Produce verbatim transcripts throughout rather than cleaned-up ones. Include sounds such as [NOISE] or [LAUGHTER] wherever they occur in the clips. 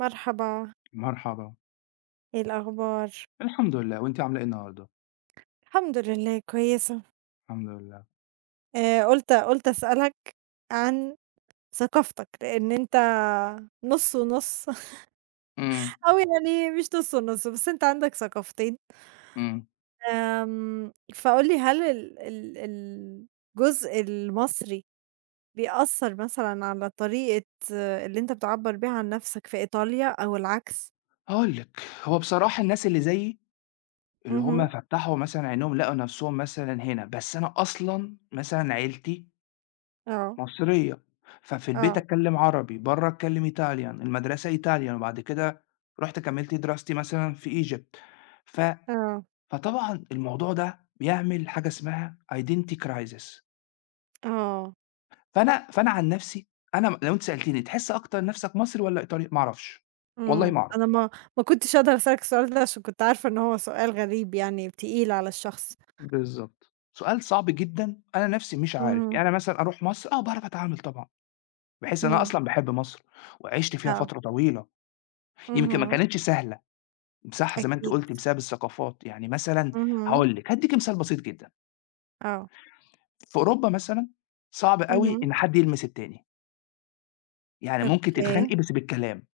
مرحبا، مرحبا، إيه الأخبار؟ الحمد لله، وأنتِ عاملة إيه النهارده؟ الحمد لله كويسة. الحمد لله. آآ قُلت قُلت أسألك عن ثقافتك، لإن أنت نُص ونُص [LAUGHS] إمم، أو يعني مش نُص ونُص، بس أنت عندك ثقافتين. إمم. آمم، فقُل لي هل ال ال ال الجزء المصري بيأثّر مثلًا على طريقة آه، اللي أنت بتعبّر بيها عن نَفْسك في إيطاليا أو العكس؟ هاقول لِك، هو بصراحة الناس اللي زيي، اللي اهم. هُم فتّحوا مثلًا عينيهم لقوا نَفْسهم مثلًا هنا، بس أنا أصلًا مثلًا عيلتي آه. مصرية، ففي البيت آه. أتكلّم عربي، برّه أتكلّم Italian، المدرسة Italian، وبعد كده رُحت كمّلت دراستي مثلًا في Egypt. ف آه. فطبعًا الموضوع ده بيعمل حاجة اسمها identity crisis. آه. فأنا فأنا عن نفسي أنا م لو أنت سألتني تحس أكتر نَفْسك مصري والّا إيطالي؟ ما أعرفش، والله إمم. ما أعرف. أنا ما ما كنتش أقدر أسألك السؤال ده عشان كنت عارفة إن هو سؤال غريب يعني تقيل على الشخص. بالضبط. سؤال صعب جدًا، أنا نَفْسي مش عارف. اهم. يعني أنا مثلًا أروح مصر، آه باعرف أتعامل طبعًا، بحيث أنا إمم. أصلًا باحب مصر وعِشت فيها آه. فترة طويلة، يمكن ما اهم. كانتش سهلة، صح زي ما أنتِ أكيد. قُلتِ بسبب الثقافات. يعني مثلًا اهم. هاقول لِك، هادّيكِ مثال بسيط جدًا، آه. في أوروبا مثلًا صعب أوي اهم. إن حد يلمس التاني، يعني ممكن أوكي. تتخانقي بس بالكلام،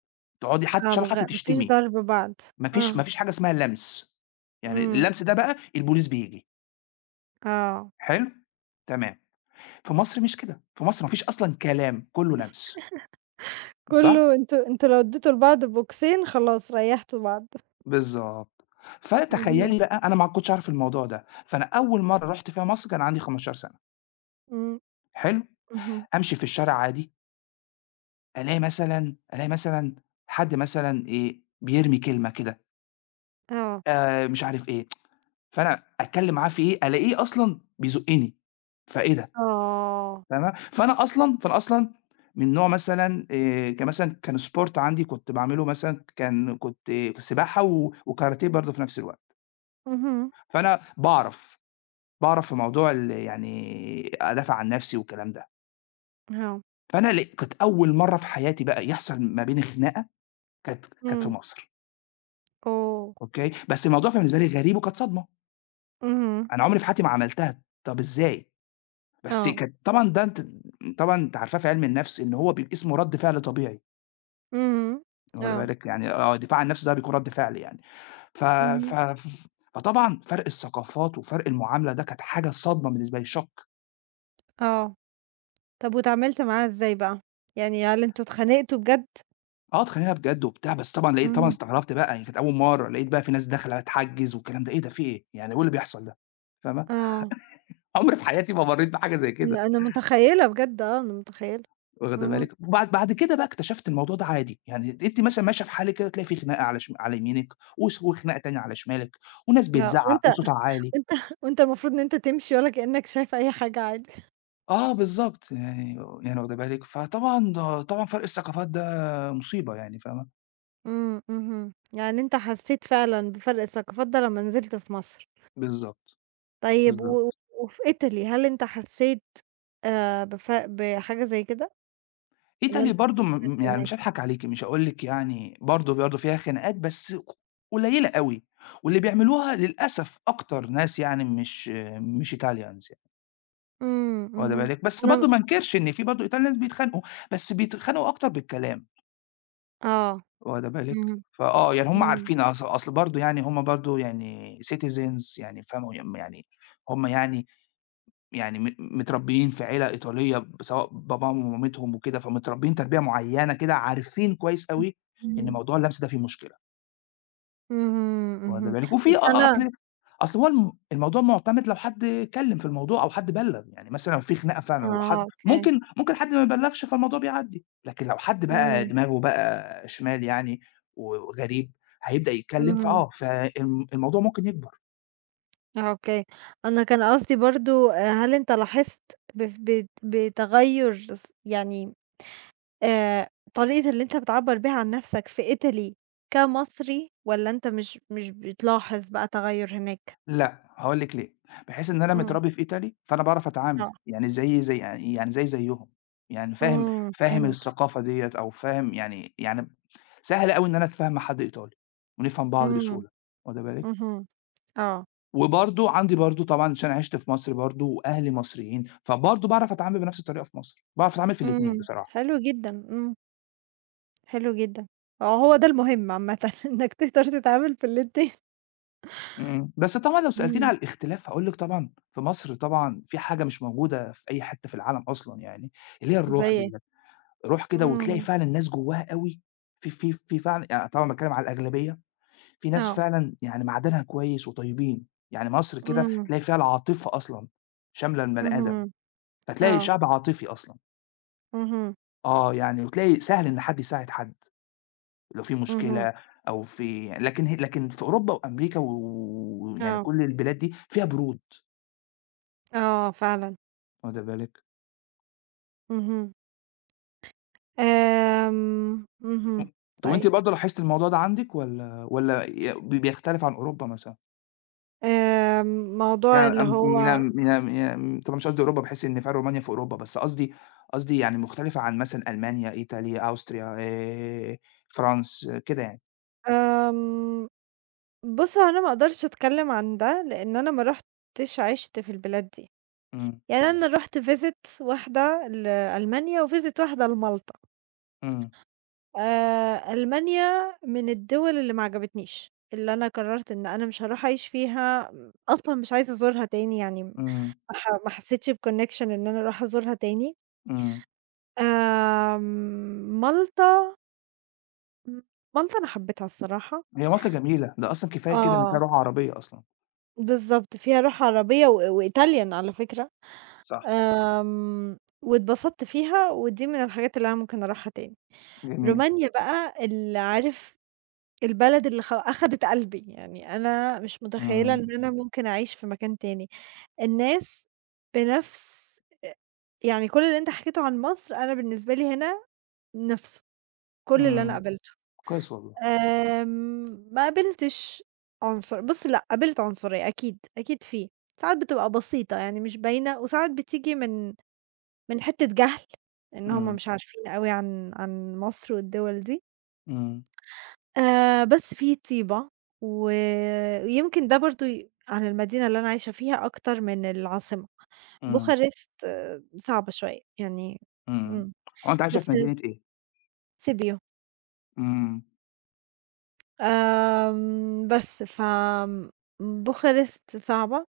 تقعدي حتى إن آه. شاء ما الله غ حتى ما فيش تشتمي. ضرب بعض. ما آه. فيش ما فيش حاجة اسمها لَمْس، يعني إمم. اللَمْس ده بقى البوليس بييجي، آه. حلو؟ تمام، في مصر مش كده، في مصر ما فيش أصلًا كلام، كُلّه لَمْس، صح؟ كلّه أنتم أنتم لو اديتوا لبعض بوكسين خلاص ريّحتوا بعض. بالضبط، اهم. فتخيّلي بقى أنا ما كنتش أعرف الموضوع ده، فأنا أول مرّة رُحت فيها مصر كان عندي 15 سَنة، إمم. حلو؟ اهم. أمشي في الشارع عادي، ألاقي مثلًا ألاقي مثلًا حد مثلًا إيه، بيرمي كلمة كده، آه. آآ، مش عارف إيه، فأنا أتكلّم معاه في إيه، ألاقيه أصلًا بيزُقّني، فإيه ده؟ آه. تمام، فأنا أصلًا فأنا أصلًا من نوع مثلًا، آآ، كمثلًا كان sport عندي كنت باعمله مثلًا كان كنت آه، سباحة و وكاراتيه برضه في نفس الوقت، اهم. فأنا باعرف، باعرف في موضوع ال يعني أدافع عن نفسي والكلام ده، آه. فأنا ل كانت أول مرّة في حياتي بقى يحصل ما بيني خناقة كانت كانت في إمم. مصر، أوه! أوكي، بس الموضوع كان بالنسبة لي غريب وكانت صدمة، اهم. أنا عمري في حياتي ما عملتها، طَب إزاي؟ بس آه. كانت طبعًا، ده أنتِ طبعًا أنتِ عارفاه في علم النفس إن هو بيبقى اسمه رَد فعل طبيعي. اهم. واخدة آه. بالِك، يعني آه، الدفاع عن النفس ده بيكون رَد فعل يعني. ف ف اهم. ف فطبعًا فرق الثقافات وفرق المعاملة ده كانت حاجة صدمة بالنسبة لي، شوك. آه. طب واتعاملت معاها إزاي بقى؟ يعني هل أنتم اتخانقتوا بجد؟ آه، اتخانقنا بجد وبتاع، بس طبعًا لقيت طبعًا إمم. استغربت بقى، يعني كانت أول مرّة، لقيت بقى في ناس داخلة تحجّز والكلام ده، إيه ده، في إيه، يعني هو إيه اللي بيحصل ده، فاهمة؟ آه، عمري في حياتي ما مرّيت بحاجة زي كده، أنا أنا متخيلة بجد، آه، أنا متخيلة. واخدة اهم. بالِك، وبعد بعد كده بقى اكتشفت الموضوع ده عادي، يعني أنتِ مثلًا ماشية في حالِك كده تلاقي في خناقة على شم على يمينِك وس وخناقة تانية على شمالِك وناس لأ. بتزعّق وأنت وصوتها عالي. وأنت [LAUGHS] وأنت المفروض إن أنت تمشي ولا كأنك شايف أي حاجة عادي. آه بالضبط، يعني يعني واخدة بالِك، فطبعًا ده طبعًا فرق الثقافات ده مصيبة يعني فاهمة، إمم، اهم. يعني أنت حسيت فعلًا بفرق الثقافات ده لمّا نزلت في مصر؟ بالضبط، طيب و و- بالضبط. وفي إيطالي هل أنت حسيت آآ بف بحاجة زي كده؟ والّا Italy أنت برضه، م كبرت م يعني هناك؟ مش هاضحك عليكِ، مش هاقول لِك يعني برضه برضه فيها خناقات بس ق قليلة أوي، واللي بيعملوها للأسف أكتر ناس يعني مش مش Italians يعني، إمم، واخدة اهم. بالِك، بس أنا. برضه ما انكرش إن في برضه Italians بيتخانقوا، بس بيتخانقوا أكتر بالكلام، آه. واخدة بالِك، اهم. فآه يعني هُم إمم. عارفين أص أصل برضه يعني هُم برضه يعني citizens يعني فاهمة، ي يعني هُم يعني، يعني م متربيين في عيلة إيطالية، ب سواء باباهم ومامتهم وكده، فمتربيين تربية معيّنة كده، عارفين كويس أوي إن إمم. موضوع اللمس ده فيه مشكلة، اهم. واخدة اهم. بالِك؟ وفي بس أ أ- أنا. أصل أصل هو، الم الموضوع مُعتمد لو حد اتكلّم في الموضوع أو حد بلّغ، يعني مثلًا لو في خناقة فعلًا آه، وحد أوكي. ممكن، ممكن حد ما يبلّغش فالموضوع بيعدّي، لكن لو حد بقى إمم، دماغه بقى شمال يعني وغريب هيبدأ يتكلّم، اهم، فآه، فالم الموضوع ممكن يكبر. أوكي. أنا كان قصدي برضه آآ، هل أنت لاحظت بف بت بتغيُّر س يعني، آآ، طريقة اللي أنت بتعبّر بيها عن نَفْسك في إيطالي كمصري، والّا أنت مش مش بتلاحظ بقى تغيُّر هناك؟ لأ، هاقول لِك ليه، بحيث إن أنا إمم. متربي في إيطالي، فأنا باعرف آه. أتعامل، يعني زيي زي يعني زيي زيهم، يعني فاهم، إمم، فاهم فهمت. الثقافة ديّة أو فاهم يعني، يعني سهل أوي إن أنا أتفاهم مع حد إيطالي، ونفهم بعض إمم. بسهولة، واخدة بالِك، اهم. آه. وبرضه عندي برضه طبعًا عشان عِشت في مصر برضه وأهلي مصريين، فبرضه باعرف أتعامل بنفس الطريقة في مصر، باعرف أتعامل في الاتنين إمم، بصراحة، حلو جدًا. إمم، حلو جدًا. آه، هو ده المهم عامةً [LAUGHS] إنّك تقدر تتعامل في الاتنين. إمم، بس طبعًا لو سألتيني إمم. على الاختلاف هاقول لِك طبعًا في مصر طبعًا في حاجة مش موجودة في أي حتة في العالم أصلًا يعني، اللي هي الروح زي إيه؟ ديّة. روح كده وتلاقي إمم. فعلًا ناس جواها أوي، في في في فعلًا يعني طبعًا باتكلم على الأغلبية، في ناس آه. فعلًا يعني معدنها كويس وطيبين، يعني مصر كده إمم. تلاقي فيها العاطفة أصلًا شاملة البني اهم. آدم، فتلاقي آه. شعب عاطفي أصلًا، اهم. آه يعني وتلاقي سهل إن حد يساعد حد، لو في اهم. مشكلة أو في، لكن ه لكن في أوروبا وأمريكا ويعني آه. كل البلاد دي فيها برود، آه فعلًا. واخدة بالِك؟ اهم. آمم. اهم. أنتِ وأنتِ طيب. برضه لاحظتِ الموضوع ده عندِك والّا، والّا ي بيختلف عن أوروبا مثلًا؟ آمم، موضوع يعني، اللي أم هو. م م طبعًا مش قصدي أوروبا بحيث إن فيها رومانيا في أوروبا، بس قصدي، قصدي يعني مختلفة عن مثلًا ألمانيا، إيطاليا، أوستريا، آآ، فرانس كده يعني. آمم، بُص، هو أنا ما أقدرش أتكلم عن ده، لإن أنا ما رُحتش عِشت في البلاد دي، إمم، يعني أنا رُحت visit واحدة لألمانيا وvisit واحدة لمالطا. إمم، آآ ألمانيا من الدول اللي ما عجبتنيش، اللي أنا قررت إن أنا مش هاروح أعيش فيها، أصلًا مش عايزة أزورها تاني، يعني ما إمم، ح ما حسيتش بconnection إن أنا أروح أزورها تاني. إمم. آمم مالطا، مالطا أنا حبيتها الصراحة. هي مالطا جميلة، ده أصلًا كفاية كده إن آه، فيها روح عربية أصلًا. بالضبط، فيها روح عربية و وItalian على فكرة. صح. آمم واتبسطت فيها ودي من الحاجات اللي أنا ممكن أروحها تاني. جميل، رومانيا بقى اللي عارف، البلد اللي خ أخدت قلبي، يعني أنا مش متخيّلة إمم، إن أنا ممكن أعيش في مكان تاني، الناس بنفْس أ يعني كل اللي أنت حكيته عن مصر أنا بالنسبة لي هنا نفْسه، كل اللي أنا إمم، قابلته. كويس والله. آمم، ما قابلتش عنصر بُص لأ، قابلت عنصرية، أكيد، أكيد في، ساعات بتبقى بسيطة يعني مش باينة، وساعات بتيجي من من حتّة جهل، إن هُم إمم، مش عارفين أوي عن عن مصر والدول دي. إمم، آآ بس في طيبة، ويمكن ده برضه ي عن المدينة اللي أنا عايشة فيها أكتر من العاصمة. إمم، بوخارست آه، صعبة شوية، يعني. إمم. إمم. هو أنتِ عايشة بس في مدينة إيه؟ سيبيو. إمم، آمم بس ف آمم بوخارست صعبة،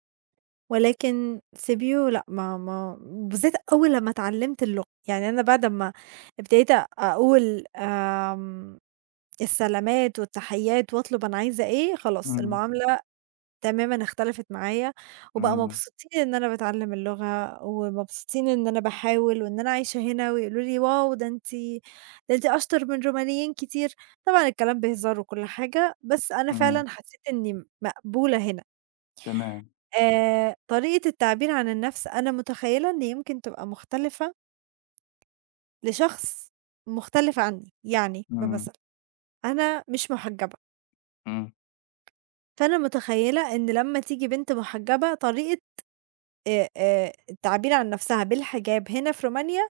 ولكن سيبيو لأ، ما ما بالذات أول لمّا اتعلّمت اللغة، يعني أنا بعد أمّا ابتديت أقول آمم السلامات والتحيات، وأطلب أنا عايزة إيه، خلاص إمم، المعاملة تمامًا اختلفت معايا، وبقى إمم، مبسوطين إن أنا باتعلّم اللغة، ومبسوطين إن أنا باحاول وإن أنا عايشة هنا، ويقولوا لي: "واو! ده أنتِ، ده أنتِ أشطر من رومانيين كتير." طبعًا الكلام بهزار وكل حاجة، بس أنا إمم، فعلًا حسيت إني مقبولة هنا. تمام، آآ، طريقة التعبير عن النفس أنا متخيلة إن يمكن تبقى مختلفة لشخص مختلف عني، يعني إمم، بمثل، أنا مش محجبة، إمم، فأنا متخيلة إن لمّا تيجي بنت محجبة طريقة آآ آآ التعبير عن نفسها بالحجاب هنا في رومانيا،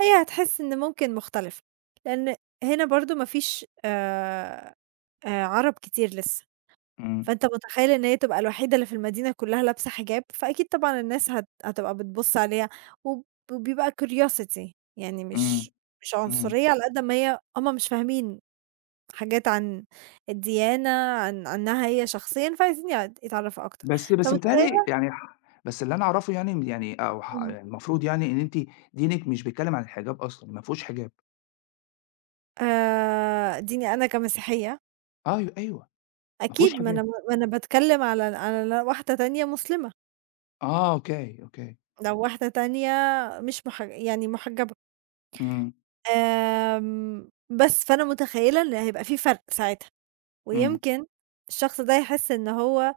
هي هتحس إن ممكن مختلفة، لإن هنا برضه ما فيش آآ آآ عرب كتير لسه، إمم، فأنت متخيّل إن هي تبقى الوحيدة اللي في المدينة كلّها لابسة حجاب، فأكيد طبعًا الناس هت هتبقى بتبُص عليها وب وبيبقى curiosity، يعني إمم، مش مش إمم. عنصرية على قد ما هي، هُم مش فاهمين حاجات عن الديانة، عن عنّها هي شخصيًا، فعايزين يع يتعرّفوا أكتر، بس بس متهيأ لي فمتخيّلة. يعني، ح بس اللي أنا أعرفه يعني، م يعني أو، ح إمم. يعني المفروض يعني إن أنتِ دينِك مش بيتكلم عن الحجاب أصلًا، ما فيهوش حجاب. آآ ديني أنا كمسيحية، أيوه، أيوه، ما فيهوش أكيد ما أنا حجاب. ما أنا باتكلّم على على واحدة تانية مسلمة، آه، أوكي، أوكي. لو واحدة تانية مش مح يعني محجّبة. إمم، آمم بس فأنا متخيّلة إن هيبقى في فرْق ساعتها، إمم، ويمكن الشخص ده يحس إن هو،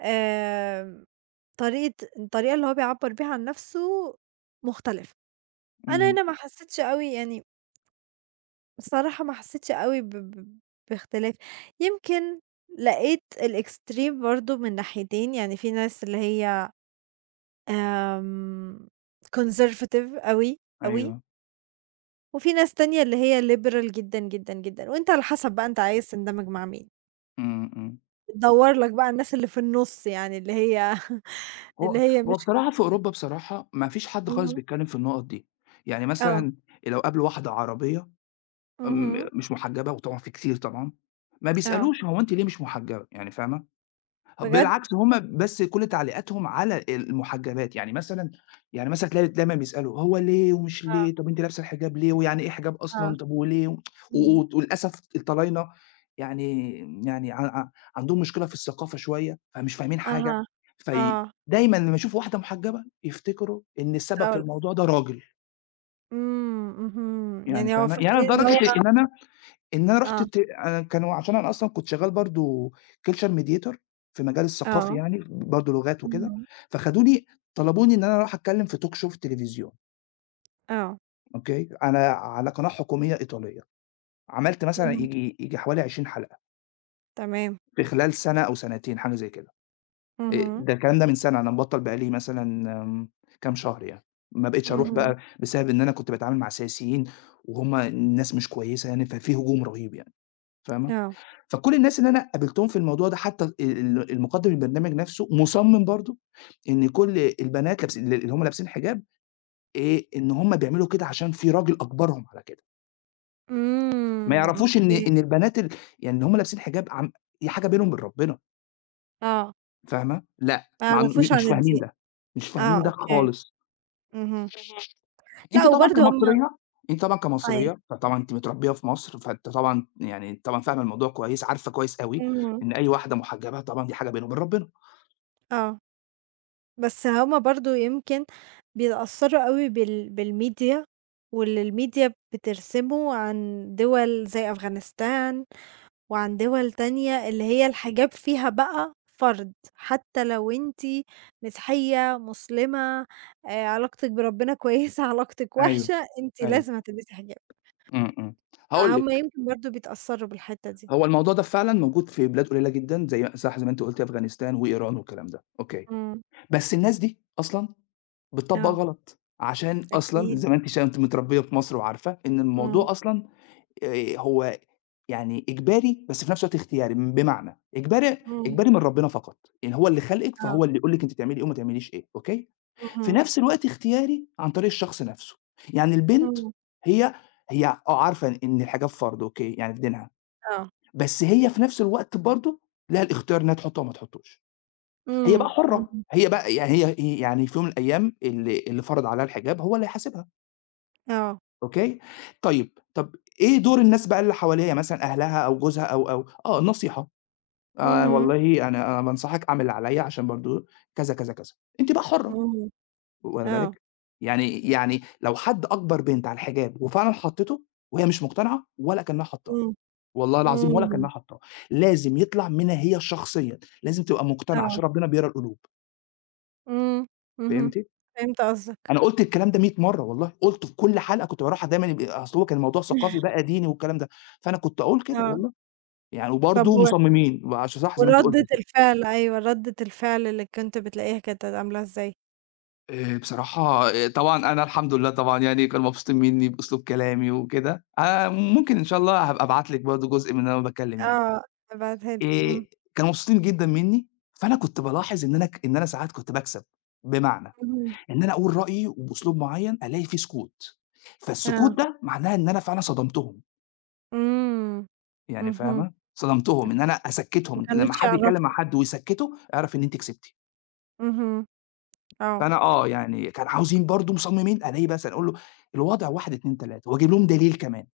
آمم طريقة الطريقة اللي هو بيعبّر بيها عن نَفْسه مختلفة. أنا إمم، هنا ما حسّيتش أوي، يعني بصراحة ما حسيتش أوي ب ب باختلاف، يمكن لقيت الextreme برضه من ناحيتين، يعني في ناس اللي هي آمم conservative أوي، أوي، أيوه، وفي ناس تانية اللي هي liberal جدًا، جدًا، جدًا، وأنت على حسب بقى أنت عايز تندمج مع مين، إمم، إمم. بتدوّر لك بقى الناس اللي في النُص، يعني اللي هي [LAUGHS] اللي هو هي هو مش. بصراحة في أوروبا بصراحة ما فيش حد خالص اهم. بيتكلم في النُقط دي. يعني آه. مثلًا لو قابلوا واحدة عربية، آمم، اهم. مش محجبة وطبعًا في كتير طبعًا، ما آه. بيسألوش هو أنتِ ليه مش محجبة، يعني فاهمة؟ بجد؟ بالعكس هُم بس كل تعليقاتهم على المحجبات، يعني مثلًا، يعني مثلًا تلاقي دايمًا بيسألوا: "هو ليه ومش آه. ليه؟ طب أنتِ لابسة الحجاب ليه؟ ويعني إيه حجاب آه. أصلًا؟ طب وليه؟" و اهم. و وللأسف الطلاينة يعني، يعني ع ع عندهم مشكلة في الثقافة شوية، فمش فاهمين حاجة، أها. في آه. دايمًا لمّا يشوفوا واحدة محجبة يفتكروا إن السبب في الموضوع ده راجل، إمم. اهم. يعني يعني هو فاهمة؟ يعني فاكرين إن هو. لدرجة إن أنا، إن أنا رُحت آه. ت أنا كانوا عشان أنا أصلًا كنت شغّال برضه culture mediator في مجال الثقافي آه. يعني، برضه لغات وكده، اهم. فخدوني طلبوني إن أنا أروح أتكلّم في talk show في التلفزيون، آه. أوكي، على على قناة حكومية إيطالية، عملت مثلًا اهم. ييجي، ييجي حوالي 20 حلقة تمام. في خلال سَنة أو سَنتين حاجة زي كده، آآ اهم. ده الكلام ده من سَنة، أنا مبطّل بقى لي مثلًا، آمم، كام شهر يعني، ما بقيتش أروح اهم. بقى بسبب إن أنا كنت باتعامل مع سياسيين وهُم ناس مش كويسة يعني، ففي هجوم رهيب يعني. فاهمة؟ آه. فكل الناس اللي أنا قابلتهم في الموضوع ده حتى، ال ال المُقدِّم البرنامج نفسه مُصمِّم برضه إن كل البنات لابس، ال اللي هُم لابسين حجاب، آآ إن هُم بيعملوا كده عشان في راجل أجبرهم على كده، ما إمم، يعرفوش إن، أوكي. إن البنات، ال يعني اللي هُم لابسين حجاب عم دي حاجة بينهم وبين ربنا، آه. فاهمة؟ لأ، ما مع إن، يعرفوش م مش عن فاهمين الضيق. ده، مش آه، فاهمين ده أوكي. خالص. اهم. أنتِ لأ طبعًا وبرضه هُم. كمصرية، أنتِ طبعًا أيوه. كمصرية، فطبعًا أنتِ متربية في مصر، فأنتِ طبعًا يعني طبعًا فاهمة الموضوع كويس، عارفة كويس أوي اهم. إن أي واحدة مُحجبة طبعًا دي حاجة بينه وبين ربنا. آه. بس هُم برضه يمكن بيتأثّروا أوي بال بالميديا، واللي الميديا بترسمه عن دول زي أفغانستان، وعن دول تانية اللي هي الحجاب فيها بقى فرض، حتى لو أنتِ مسيحية، مسلمة، آآ علاقتِك بربنا كويسة، [LAUGHS] علاقتِك أيوه، وحشة، أنتِ أيوه، لازم هتلبسي حجاب، إمم، إمم. هاقول فهُم لِك، يمكن برضه بيتأثّروا بالحتّة إمم. دي. هو الموضوع ده فعلًا موجود في بلاد قليلة جدًا زي صح زي ما أنتِ قُلتِ أفغانستان وإيران والكلام ده، أوكي. إمم. بس الناس دي أصلًا بتطبّق آه. غلط، عشان أصلًا أكيد. زي ما أنتِ ش أنتِ متربية في مصر وعارفة إن إمم. الموضوع أصلًا، آآ هو يعني إجباري بس في نفس الوقت اختياري، بمعنى إجباري، إمم. إجباري من ربنا فقط، يعني هو اللي خلقِك آه. فهو اللي يقول لِك أنتِ تعملي إيه وما تعمليش إيه، أوكي؟ في اهم. نفس الوقت اختياري عن طريق الشخص نفسه، يعني البنت، إمم. هي هي آه عارفة إن الحجاب فرض أوكي، يعني في دينها، آه. بس هي في نفس الوقت برضه لها الاختيار إنها تحطه أو ما تحطوش، هي بقى إمم. حرة، اهم. هي بقى يعني هي، هي يعني في يوم من الأيام اللي اللي فرض عليها الحجاب هو اللي هيحاسبها، آه. أوكي، طيب، طب إيه دور الناس بقى اللي حواليها مثلًا أهلها أو جوزها، أو، أو، آه النصيحة، آآ اهم. والله أنا، أنا بانصحك أعمل اللي عليَّ عشان برضه كذا، كذا، كذا، أنتِ بقى حرة. إمم. واخدة آه. بالِك؟ يعني يعني لو حد أجبر بنت على الحجاب وفعلًا حطِّته وهي مش مقتنعة ولا كأنها حطّاه، إمم. والله العظيم ولا إمم. كأنها حطّاه، لازم يطلع منها هي شخصيًا، لازم تبقى مقتنعة آه. عشان ربنا بيقرا القلوب، إمم. فهمتِ؟ اهم، فهمت قصدك. أنا قُلت الكلام ده 100 مرّة والله، قُلته في كل حلقة كنت باروحها دايمًا، يب أصل هو كان الموضوع ثقافي [LAUGHS] بقى ديني والكلام ده، فأنا كنت أقول كده آه، والله، يعني طب وبرضه و مصممين، وعش صح زي ما أنتِ وردِّة قُلتِ. الفعل، أيوه، ردِّة الفعل اللي كنت بتلاقيها كانت عاملة إزاي؟ آآ بصراحة، آآ طبعًا أنا الحمد لله طبعًا يعني كانوا مبسوطين منّي بأسلوب كلامي وكده، آآ ممكن إن شاء الله هابقى أبعت لِك برضه جزء من أنا باتكلّم يعني. آه، ابعتها لي. آآ إمم. كانوا مبسوطين جدًا منّي، فأنا كنت بالاحظ إن أنا، ك إن أنا ساعات كنت باكسب، بمعنى اهم. إن أنا أقول رأيي وبأسلوب معيّن ألاقي فيه سكوت، فالسكوت آه. ده معناه إن أنا فعلًا صدمتهم، إمم. يعني اهم. فاهمة، صدمتهم إن أنا ما أسكّتهم، لمّا كانوش حد يتكلّم مع يعرفوا. حد ويسكّته، اعرف إن أنتِ كسبتِ. اهم. آه. فأنا، آه، يعني كانوا عاوزين برضه مصممين ألاقيه مثلًا أقول له الوضع واحد، اتنين، ثلاثة وأجيب لهم دليل كمان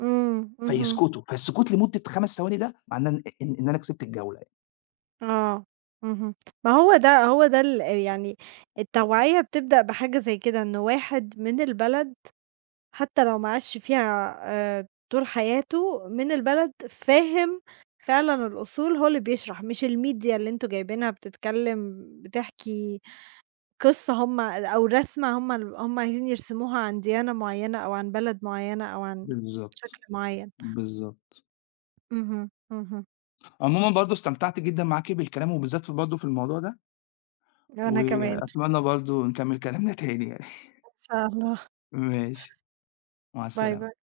إمم. اهم. فيسكتوا، فالسكوت لمدة 5 ثواني ده معناه إن، إن إن أنا كسبت الجولة يعني. آه. اهم. ما هو ده هو ده ال يعني التوعية بتبدأ بحاجة زي كده، إن واحد من البلد حتى لو ما عاش فيها آآ طول حياته من البلد، فاهم فعلًا الأصول، هو اللي بيشرح، مش الmedia اللي أنتم جايبينها بتتكلم بتحكي قصة هم أو رسمة هم ال هم عايزين يرسموها عن ديانة معيّنة أو عن بلد معيّنة أو عن بالضبط، شكل معيّن. بالضبط. اهم. اهم. عمومًا برضه استمتعت جدًا معاكِ بالكلام وبالذات في برضه في الموضوع ده، وأنا كمان إن وأتمنى برضه نكمّل كلامنا تاني يعني. [LAUGHS] شاء الله. ماشي، مع باي، السلامة. باي.